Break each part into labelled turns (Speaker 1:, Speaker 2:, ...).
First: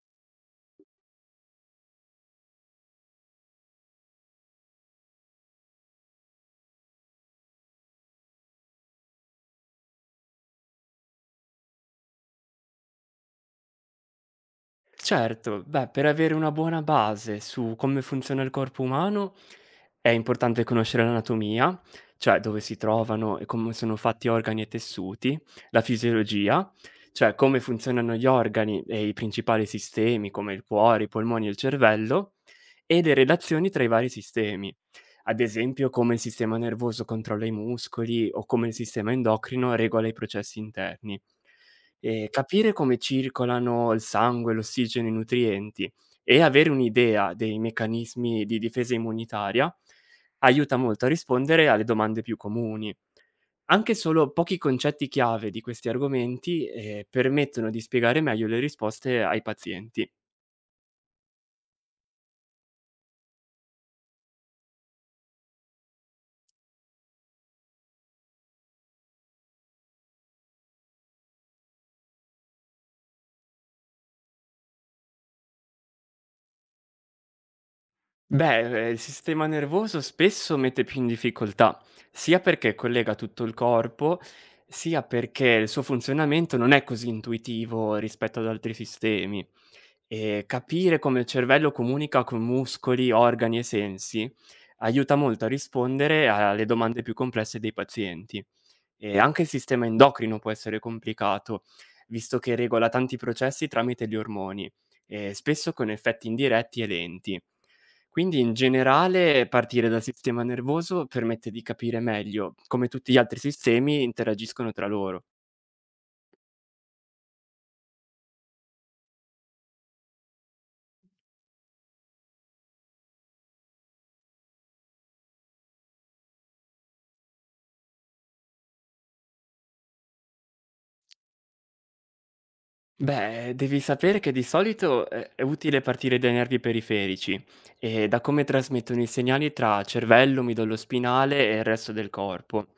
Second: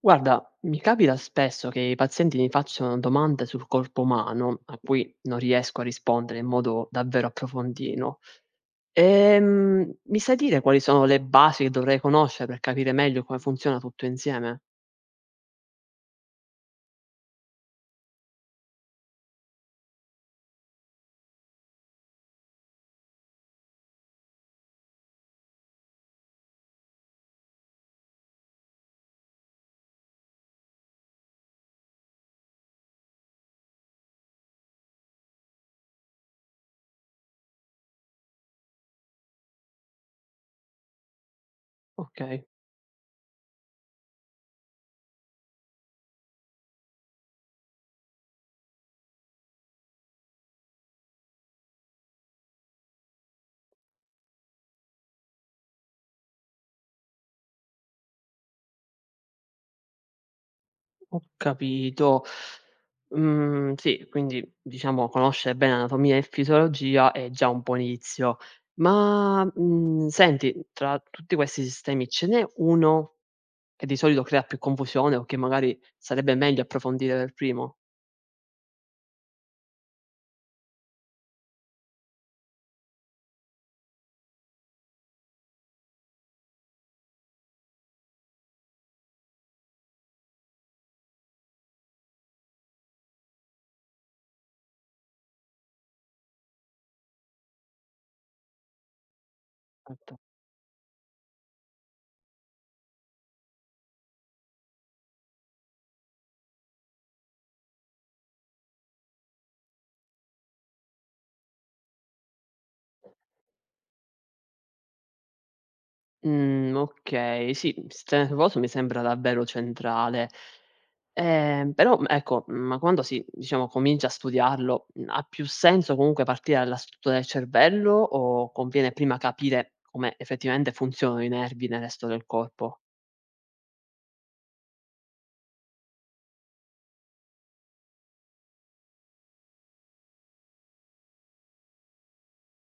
Speaker 1: Guarda, mi capita spesso che i pazienti mi facciano domande sul corpo umano a cui non riesco a rispondere in modo davvero approfondito. Mi sai dire quali sono le basi che dovrei conoscere per capire meglio come funziona tutto insieme?
Speaker 2: Certo, beh, per avere una buona base su come funziona il corpo umano è importante conoscere l'anatomia, cioè dove si trovano e come sono fatti organi e tessuti, la fisiologia, cioè come funzionano gli organi e i principali sistemi come il cuore, i polmoni e il cervello, e le relazioni tra i vari sistemi. Ad esempio, come il sistema nervoso controlla i muscoli o come il sistema endocrino regola i processi interni.
Speaker 1: Ok,
Speaker 2: Capire come circolano il sangue, l'ossigeno, i nutrienti e avere un'idea dei meccanismi di difesa immunitaria, aiuta molto a rispondere alle domande più comuni. Anche solo pochi concetti chiave di questi argomenti, permettono di spiegare meglio le risposte ai pazienti.
Speaker 1: ho capito. Mm, sì, quindi diciamo conoscere bene anatomia e fisiologia è già un buon inizio. Ma senti, tra tutti questi sistemi ce n'è uno e di solito crea più confusione o che magari sarebbe meglio approfondire per primo?
Speaker 2: Beh, il sistema nervoso spesso mette più in difficoltà, sia perché collega tutto il corpo, sia perché il suo funzionamento non è così intuitivo rispetto ad altri sistemi. Capire come il cervello comunica con muscoli, organi e sensi aiuta molto a rispondere a alle domande più complesse dei pazienti. E anche il sistema
Speaker 1: Certo.
Speaker 2: endocrino può essere complicato, visto che regola tanti processi tramite gli ormoni, spesso con effetti indiretti e lenti. Quindi in generale partire dal sistema nervoso permette di capire meglio come tutti gli altri sistemi interagiscono tra loro.
Speaker 1: Mhmm, okay, sì, il sistema nervoso mi sembra davvero centrale. Però, ma quando si diciamo comincia a studiarlo, ha più senso comunque partire dalla struttura del cervello o conviene prima capire come effettivamente funzionano i nervi nel resto del corpo?
Speaker 2: Beh, devi sapere che di solito è utile partire dai nervi periferici e da come trasmettono i segnali tra cervello, midollo spinale e il resto del corpo,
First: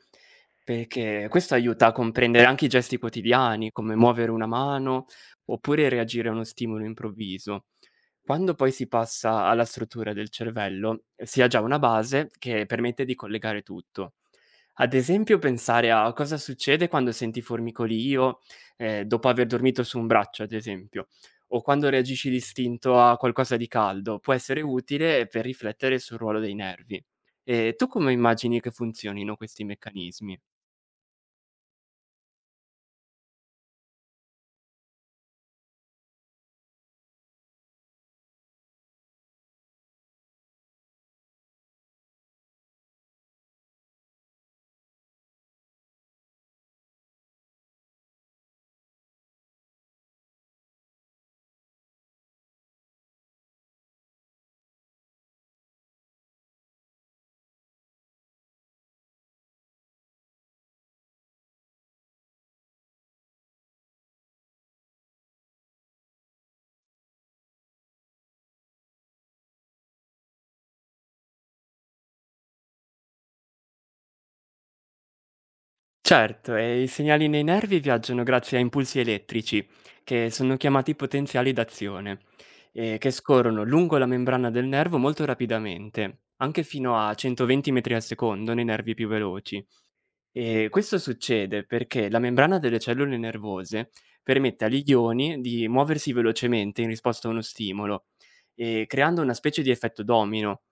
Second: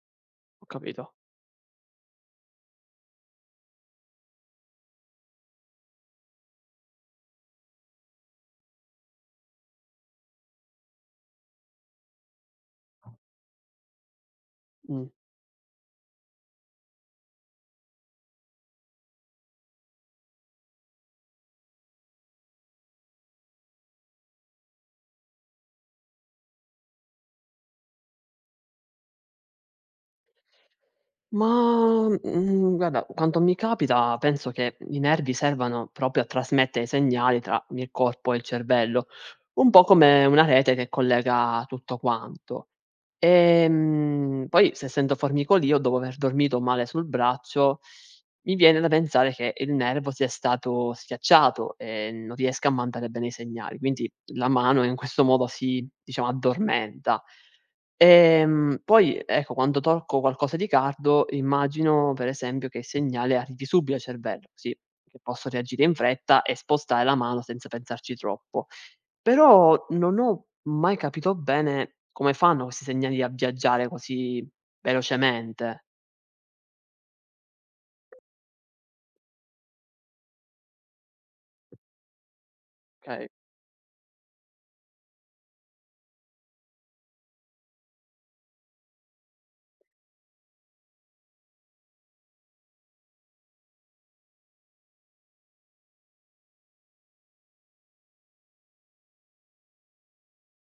Speaker 1: Ho capito.
Speaker 2: perché questo aiuta a comprendere anche i gesti quotidiani, come muovere una mano oppure reagire a uno stimolo improvviso. Quando poi si passa alla struttura del cervello, si ha già una base che permette di collegare tutto. Ad
Speaker 1: Mh.
Speaker 2: esempio, pensare a cosa succede quando senti formicolio dopo aver dormito su un braccio, ad esempio, o quando reagisci d'istinto a qualcosa di caldo, può essere utile per riflettere sul ruolo dei nervi. Tu come immagini che funzionino questi meccanismi?
Speaker 1: Ma, guarda, quanto mi capita penso che i nervi servano proprio a trasmettere i segnali tra il corpo e il cervello, un po' come una rete che collega tutto quanto. Poi s essendo formicolio, dopo aver dormito male sul braccio, mi viene da pensare che il nervo sia stato schiacciato e non riesca a mandare bene i segnali, quindi la mano in questo modo si, diciamo, addormenta. Poi ecco, quando tocco qualcosa di caldo, immagino per esempio che il segnale arrivi subito al cervello, così che posso reagire in fretta e spostare la mano senza pensarci troppo. Però non ho mai capito bene come fanno questi segnali a viaggiare così velocemente,
Speaker 2: Certo, e i segnali nei nervi viaggiano grazie a impulsi elettrici, che sono chiamati potenziali d'azione, che
Speaker 1: okay.
Speaker 2: scorrono lungo la membrana del nervo molto rapidamente, anche fino a 120 metri al secondo nei nervi più veloci. Questo succede perché la membrana delle cellule nervose permette agli ioni di muoversi velocemente in risposta a uno stimolo, creando una specie di effetto domino.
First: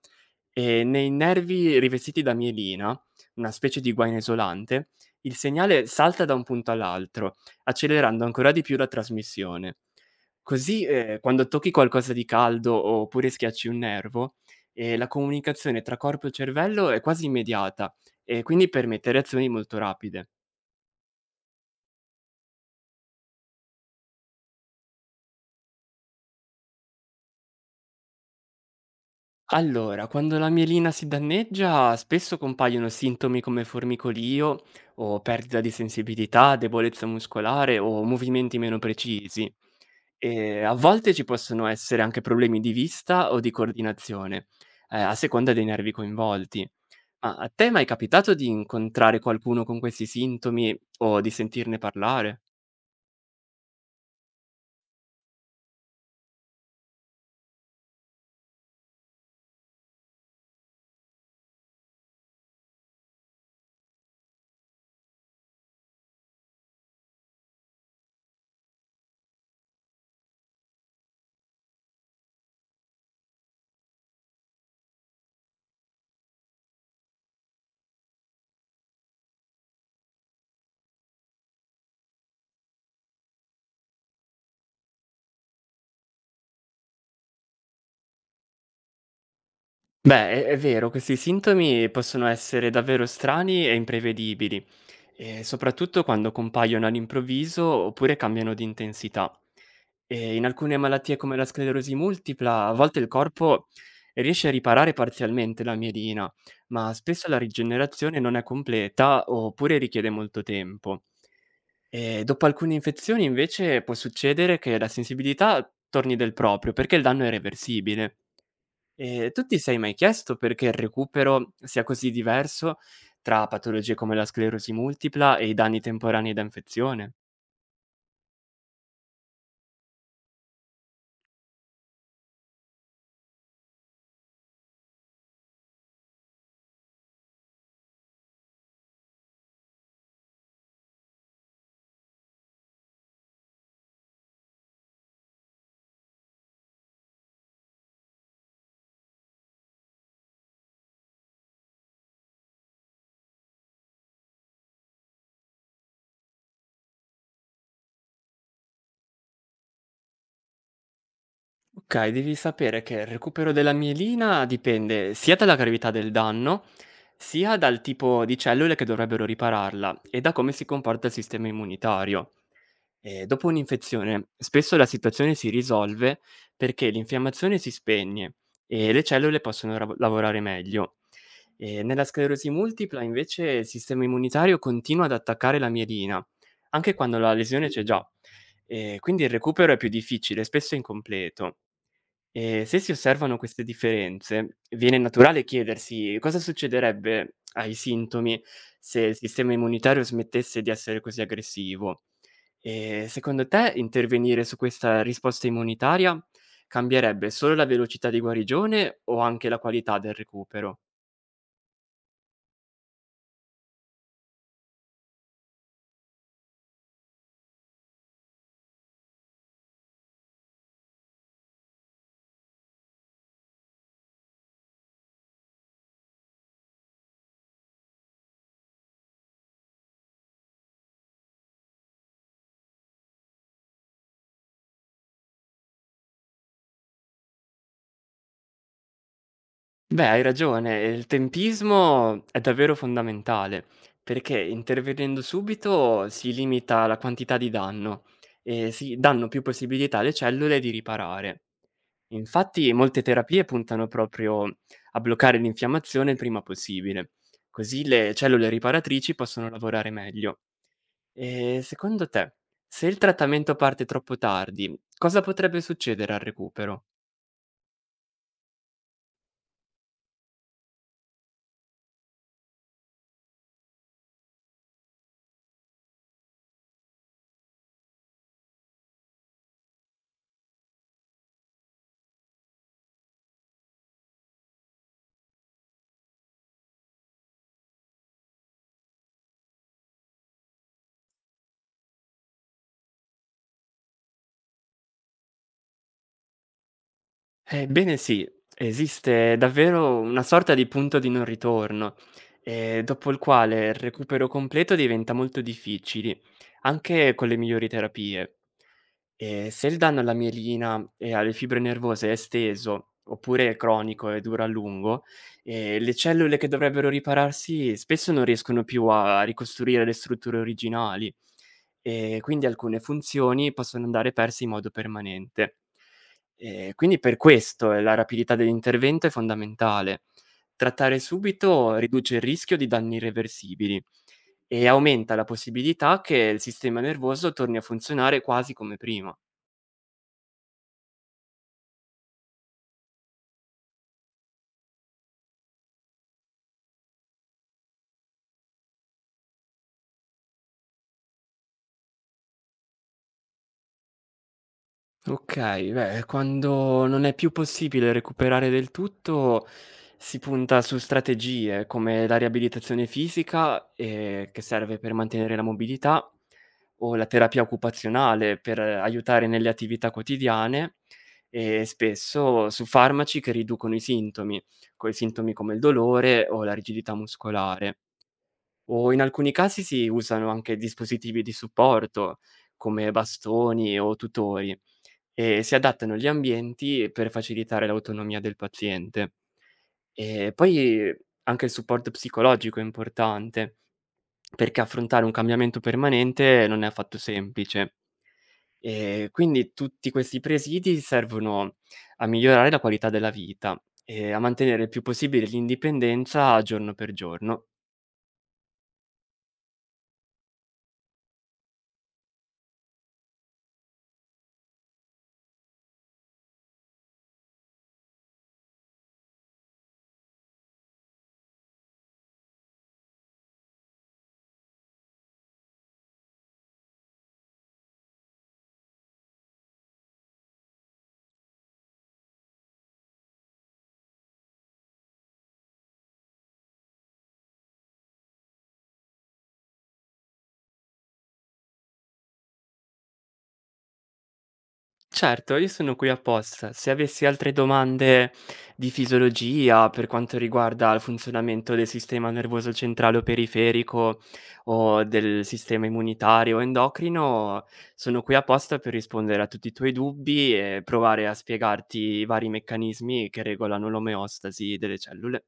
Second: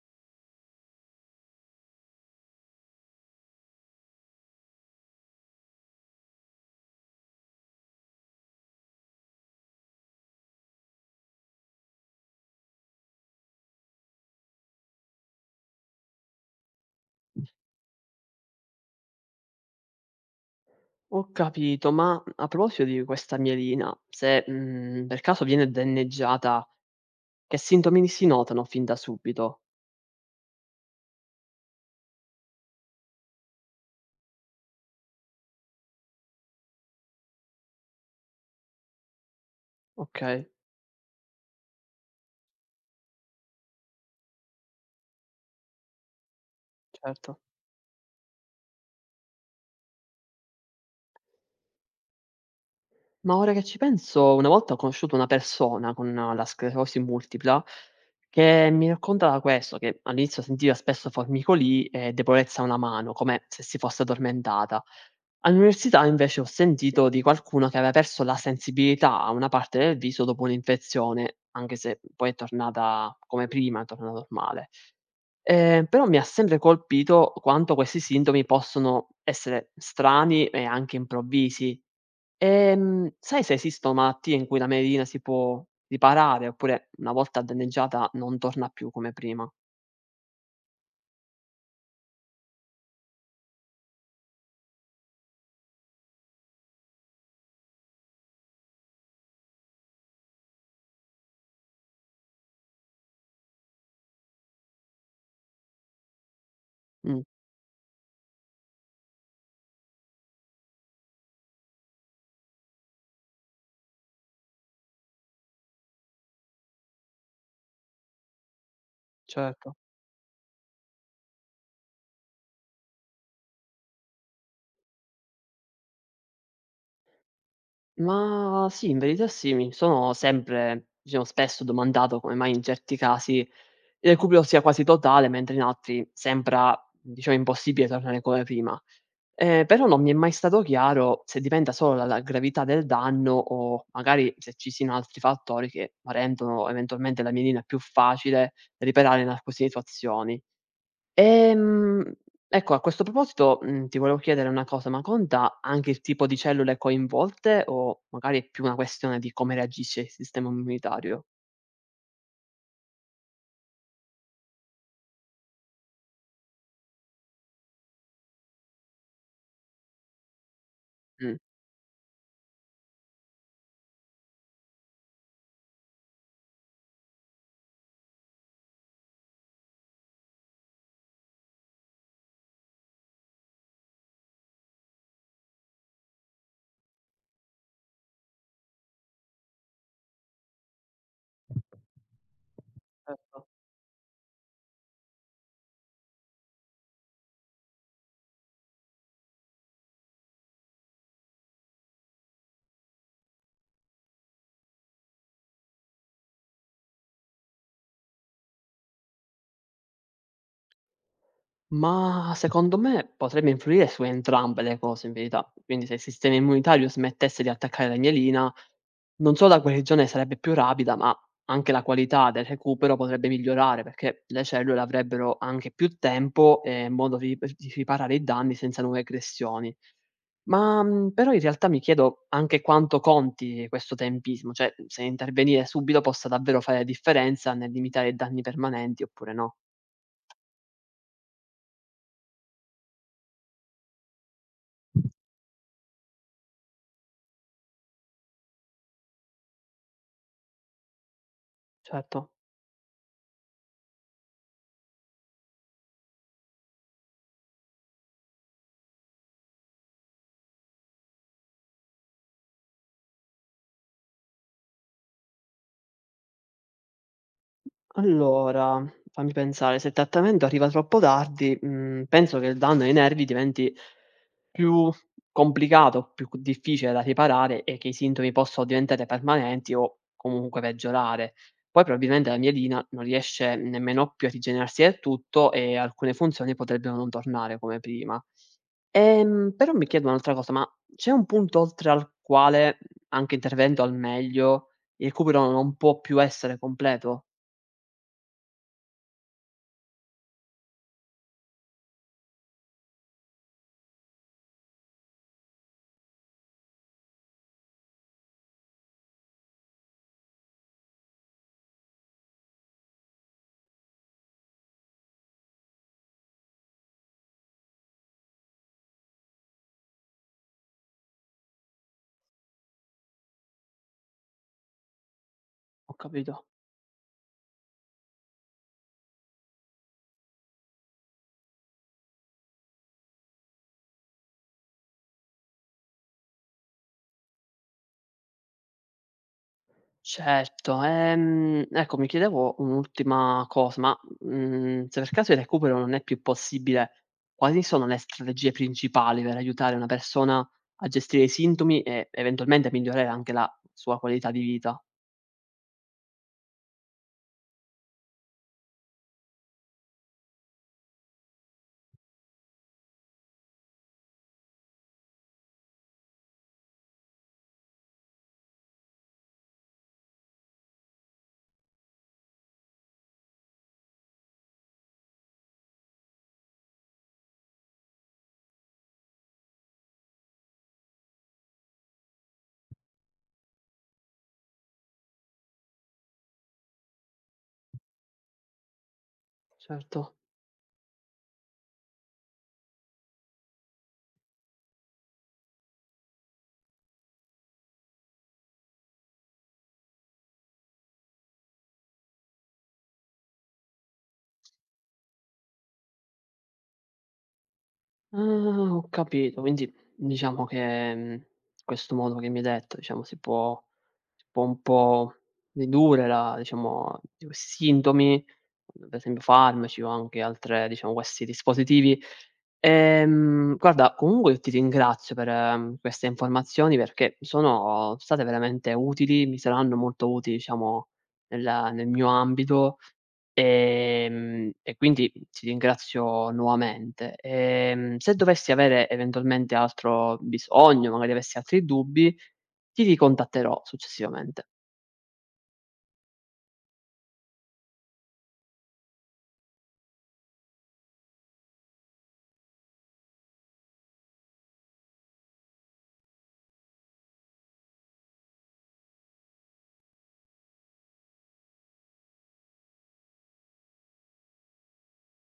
Speaker 2: Nei nervi rivestiti da mielina, una specie di guaina isolante, il segnale salta da un punto all'altro, accelerando ancora di più la trasmissione. Così, quando tocchi qualcosa di caldo oppure schiacci un nervo, la comunicazione tra corpo e cervello è quasi immediata e quindi permette reazioni molto rapide.
Speaker 1: Ho capito, ma a proposito di questa mielina, se, per caso viene danneggiata, che sintomi si notano fin da subito?
Speaker 2: Allora, quando la mielina si danneggia, spesso compaiono sintomi come formicolio o perdita di sensibilità, debolezza muscolare o movimenti meno precisi.
Speaker 1: Okay,
Speaker 2: E a volte ci possono essere anche problemi di vista o di coordinazione, a seconda dei nervi coinvolti. Ma
Speaker 1: certo.
Speaker 2: a te è mai capitato di incontrare qualcuno con questi sintomi o di sentirne parlare?
Speaker 1: Ma ora che ci penso, una volta ho conosciuto una persona con la sclerosi multipla che mi raccontava questo, che all'inizio sentiva spesso formicolii e debolezza a una mano, come se si fosse addormentata. All'università invece ho sentito di qualcuno che aveva perso la sensibilità a una parte del viso dopo un'infezione, anche se poi è tornata come prima, è tornata normale. Però mi ha sempre colpito quanto questi sintomi possono essere strani e anche improvvisi. Sai se esistono malattie in cui la melina si può riparare, oppure una volta danneggiata non torna più come prima?
Speaker 2: Beh, è vero, questi sintomi possono essere davvero strani e imprevedibili, e soprattutto quando compaiono all'improvviso oppure cambiano di intensità. E in alcune malattie come la sclerosi multipla, a volte il corpo riesce a riparare parzialmente la mielina, ma
Speaker 1: Mh,
Speaker 2: spesso la rigenerazione non è completa oppure richiede molto tempo. E dopo alcune infezioni invece può succedere che la sensibilità torni del proprio perché il danno è reversibile. Tu ti
Speaker 1: certo.
Speaker 2: sei mai chiesto perché il recupero sia così diverso tra patologie come la sclerosi multipla e i danni temporanei da infezione?
Speaker 1: Ma sì, in verità sì, mi sono sempre diciamo spesso domandato come mai in certi casi il recupero sia quasi totale, mentre in altri sembra, diciamo, impossibile tornare come prima. Però non mi è mai stato chiaro se dipenda solo dalla gravità del danno o magari se ci siano altri fattori che ma rendono eventualmente la mielina più facile riparare in alcune situazioni. Ehm, ecco a questo proposito, ti volevo chiedere una cosa, ma conta anche il tipo di cellule coinvolte o magari è più una questione di come reagisce il sistema immunitario?
Speaker 2: Okay, devi sapere che il recupero della mielina dipende sia dalla gravità del danno, sia dal tipo di cellule che dovrebbero ripararla e da come si comporta il
Speaker 1: Mh.
Speaker 2: sistema immunitario. E dopo un'infezione, spesso la situazione si risolve perché l'infiammazione si spegne e le cellule possono rav lavorare meglio. E nella sclerosi multipla, invece, il sistema immunitario continua ad attaccare la mielina, anche quando la lesione c'è già. E quindi il recupero è più difficile, spesso incompleto. E se si osservano queste differenze, viene naturale chiedersi cosa succederebbe ai sintomi se il sistema immunitario smettesse di essere così aggressivo. E secondo te intervenire su questa risposta immunitaria cambierebbe solo la velocità di guarigione o anche la qualità del recupero?
Speaker 1: Ma secondo me potrebbe influire su entrambe le cose in verità. Quindi se il sistema immunitario smettesse di attaccare la mielina, non solo la guarigione sarebbe più rapida, ma anche la qualità del recupero potrebbe migliorare perché le cellule avrebbero anche più tempo e modo di di riparare i danni senza nuove aggressioni. Ma però in realtà mi chiedo anche quanto conti questo tempismo, cioè se intervenire subito possa davvero fare la differenza nel limitare i danni permanenti oppure no.
Speaker 2: Beh, hai ragione, il tempismo è davvero fondamentale, perché intervenendo subito si limita la quantità di danno e si danno più possibilità alle cellule di riparare.
Speaker 1: Certo.
Speaker 2: Infatti, molte terapie puntano proprio a bloccare l'infiammazione il prima possibile, così le cellule riparatrici possono lavorare meglio. E secondo te, se il trattamento parte troppo tardi, cosa potrebbe succedere al recupero?
Speaker 1: Allora, fammi pensare, se il trattamento arriva troppo tardi, penso che il danno ai nervi diventi più complicato, più c difficile da riparare e che i sintomi possano diventare permanenti o comunque peggiorare. Poi probabilmente la mielina non riesce nemmeno più a rigenerarsi del tutto e alcune funzioni potrebbero non tornare come prima. Però mi chiedo un'altra cosa, ma c'è un punto oltre al quale, anche intervento al meglio, il recupero non può più essere completo?
Speaker 2: Ebbene sì, esiste davvero una sorta di punto di non ritorno, dopo il quale il recupero completo diventa molto difficile, anche con le migliori terapie. Se il danno alla mielina e alle fibre nervose è esteso, oppure è cronico e dura a lungo, le cellule che dovrebbero ripararsi spesso non riescono più a ricostruire le strutture originali, e quindi alcune funzioni possono andare perse in modo permanente.
Speaker 1: Ho capito.
Speaker 2: Quindi per questo, la rapidità dell'intervento è fondamentale. Trattare subito riduce il rischio di danni irreversibili e aumenta la possibilità che il sistema nervoso torni a funzionare quasi come prima.
Speaker 1: Certo, ecco mi chiedevo un'ultima cosa, ma, se per caso il recupero non è più possibile, quali sono le strategie principali per aiutare una persona a gestire i sintomi e eventualmente a migliorare anche la sua qualità di vita?
Speaker 2: Okay, beh, quando non è più possibile recuperare del tutto, si punta su strategie come la riabilitazione fisica, che serve per mantenere la mobilità, o la terapia occupazionale per aiutare nelle attività quotidiane e spesso su farmaci che riducono i sintomi, coi sintomi come il dolore o la rigidità muscolare. O in alcuni casi si usano anche dispositivi di supporto come bastoni o tutori. Si adattano agli ambienti per facilitare l'autonomia del paziente.
Speaker 1: Certo.
Speaker 2: E poi anche il supporto psicologico è importante, perché affrontare un cambiamento permanente non è affatto semplice. Quindi tutti questi presidi servono a migliorare la qualità della vita e a mantenere il più possibile l'indipendenza giorno per giorno.
Speaker 1: Ah, ho capito. Quindi diciamo che, questo modo che mi hai detto, diciamo, si può un po' ridurre la diciamo, di questi sintomi, ad esempio farmaci o anche altre diciamo, questi dispositivi. Guarda, comunque io ti ringrazio per queste informazioni perché sono state veramente utili, mi saranno molto utili, diciamo, nel mio ambito. E quindi ti ringrazio nuovamente. Se dovessi avere eventualmente altro bisogno, magari avessi altri dubbi, ti ricontatterò successivamente.
Speaker 2: Certo, io sono qui apposta. Se avessi altre domande di fisiologia per quanto riguarda il funzionamento del sistema nervoso centrale o periferico o del sistema immunitario o endocrino, sono qui apposta per rispondere a tutti i tuoi dubbi e provare a spiegarti i vari meccanismi che regolano l'omeostasi delle cellule.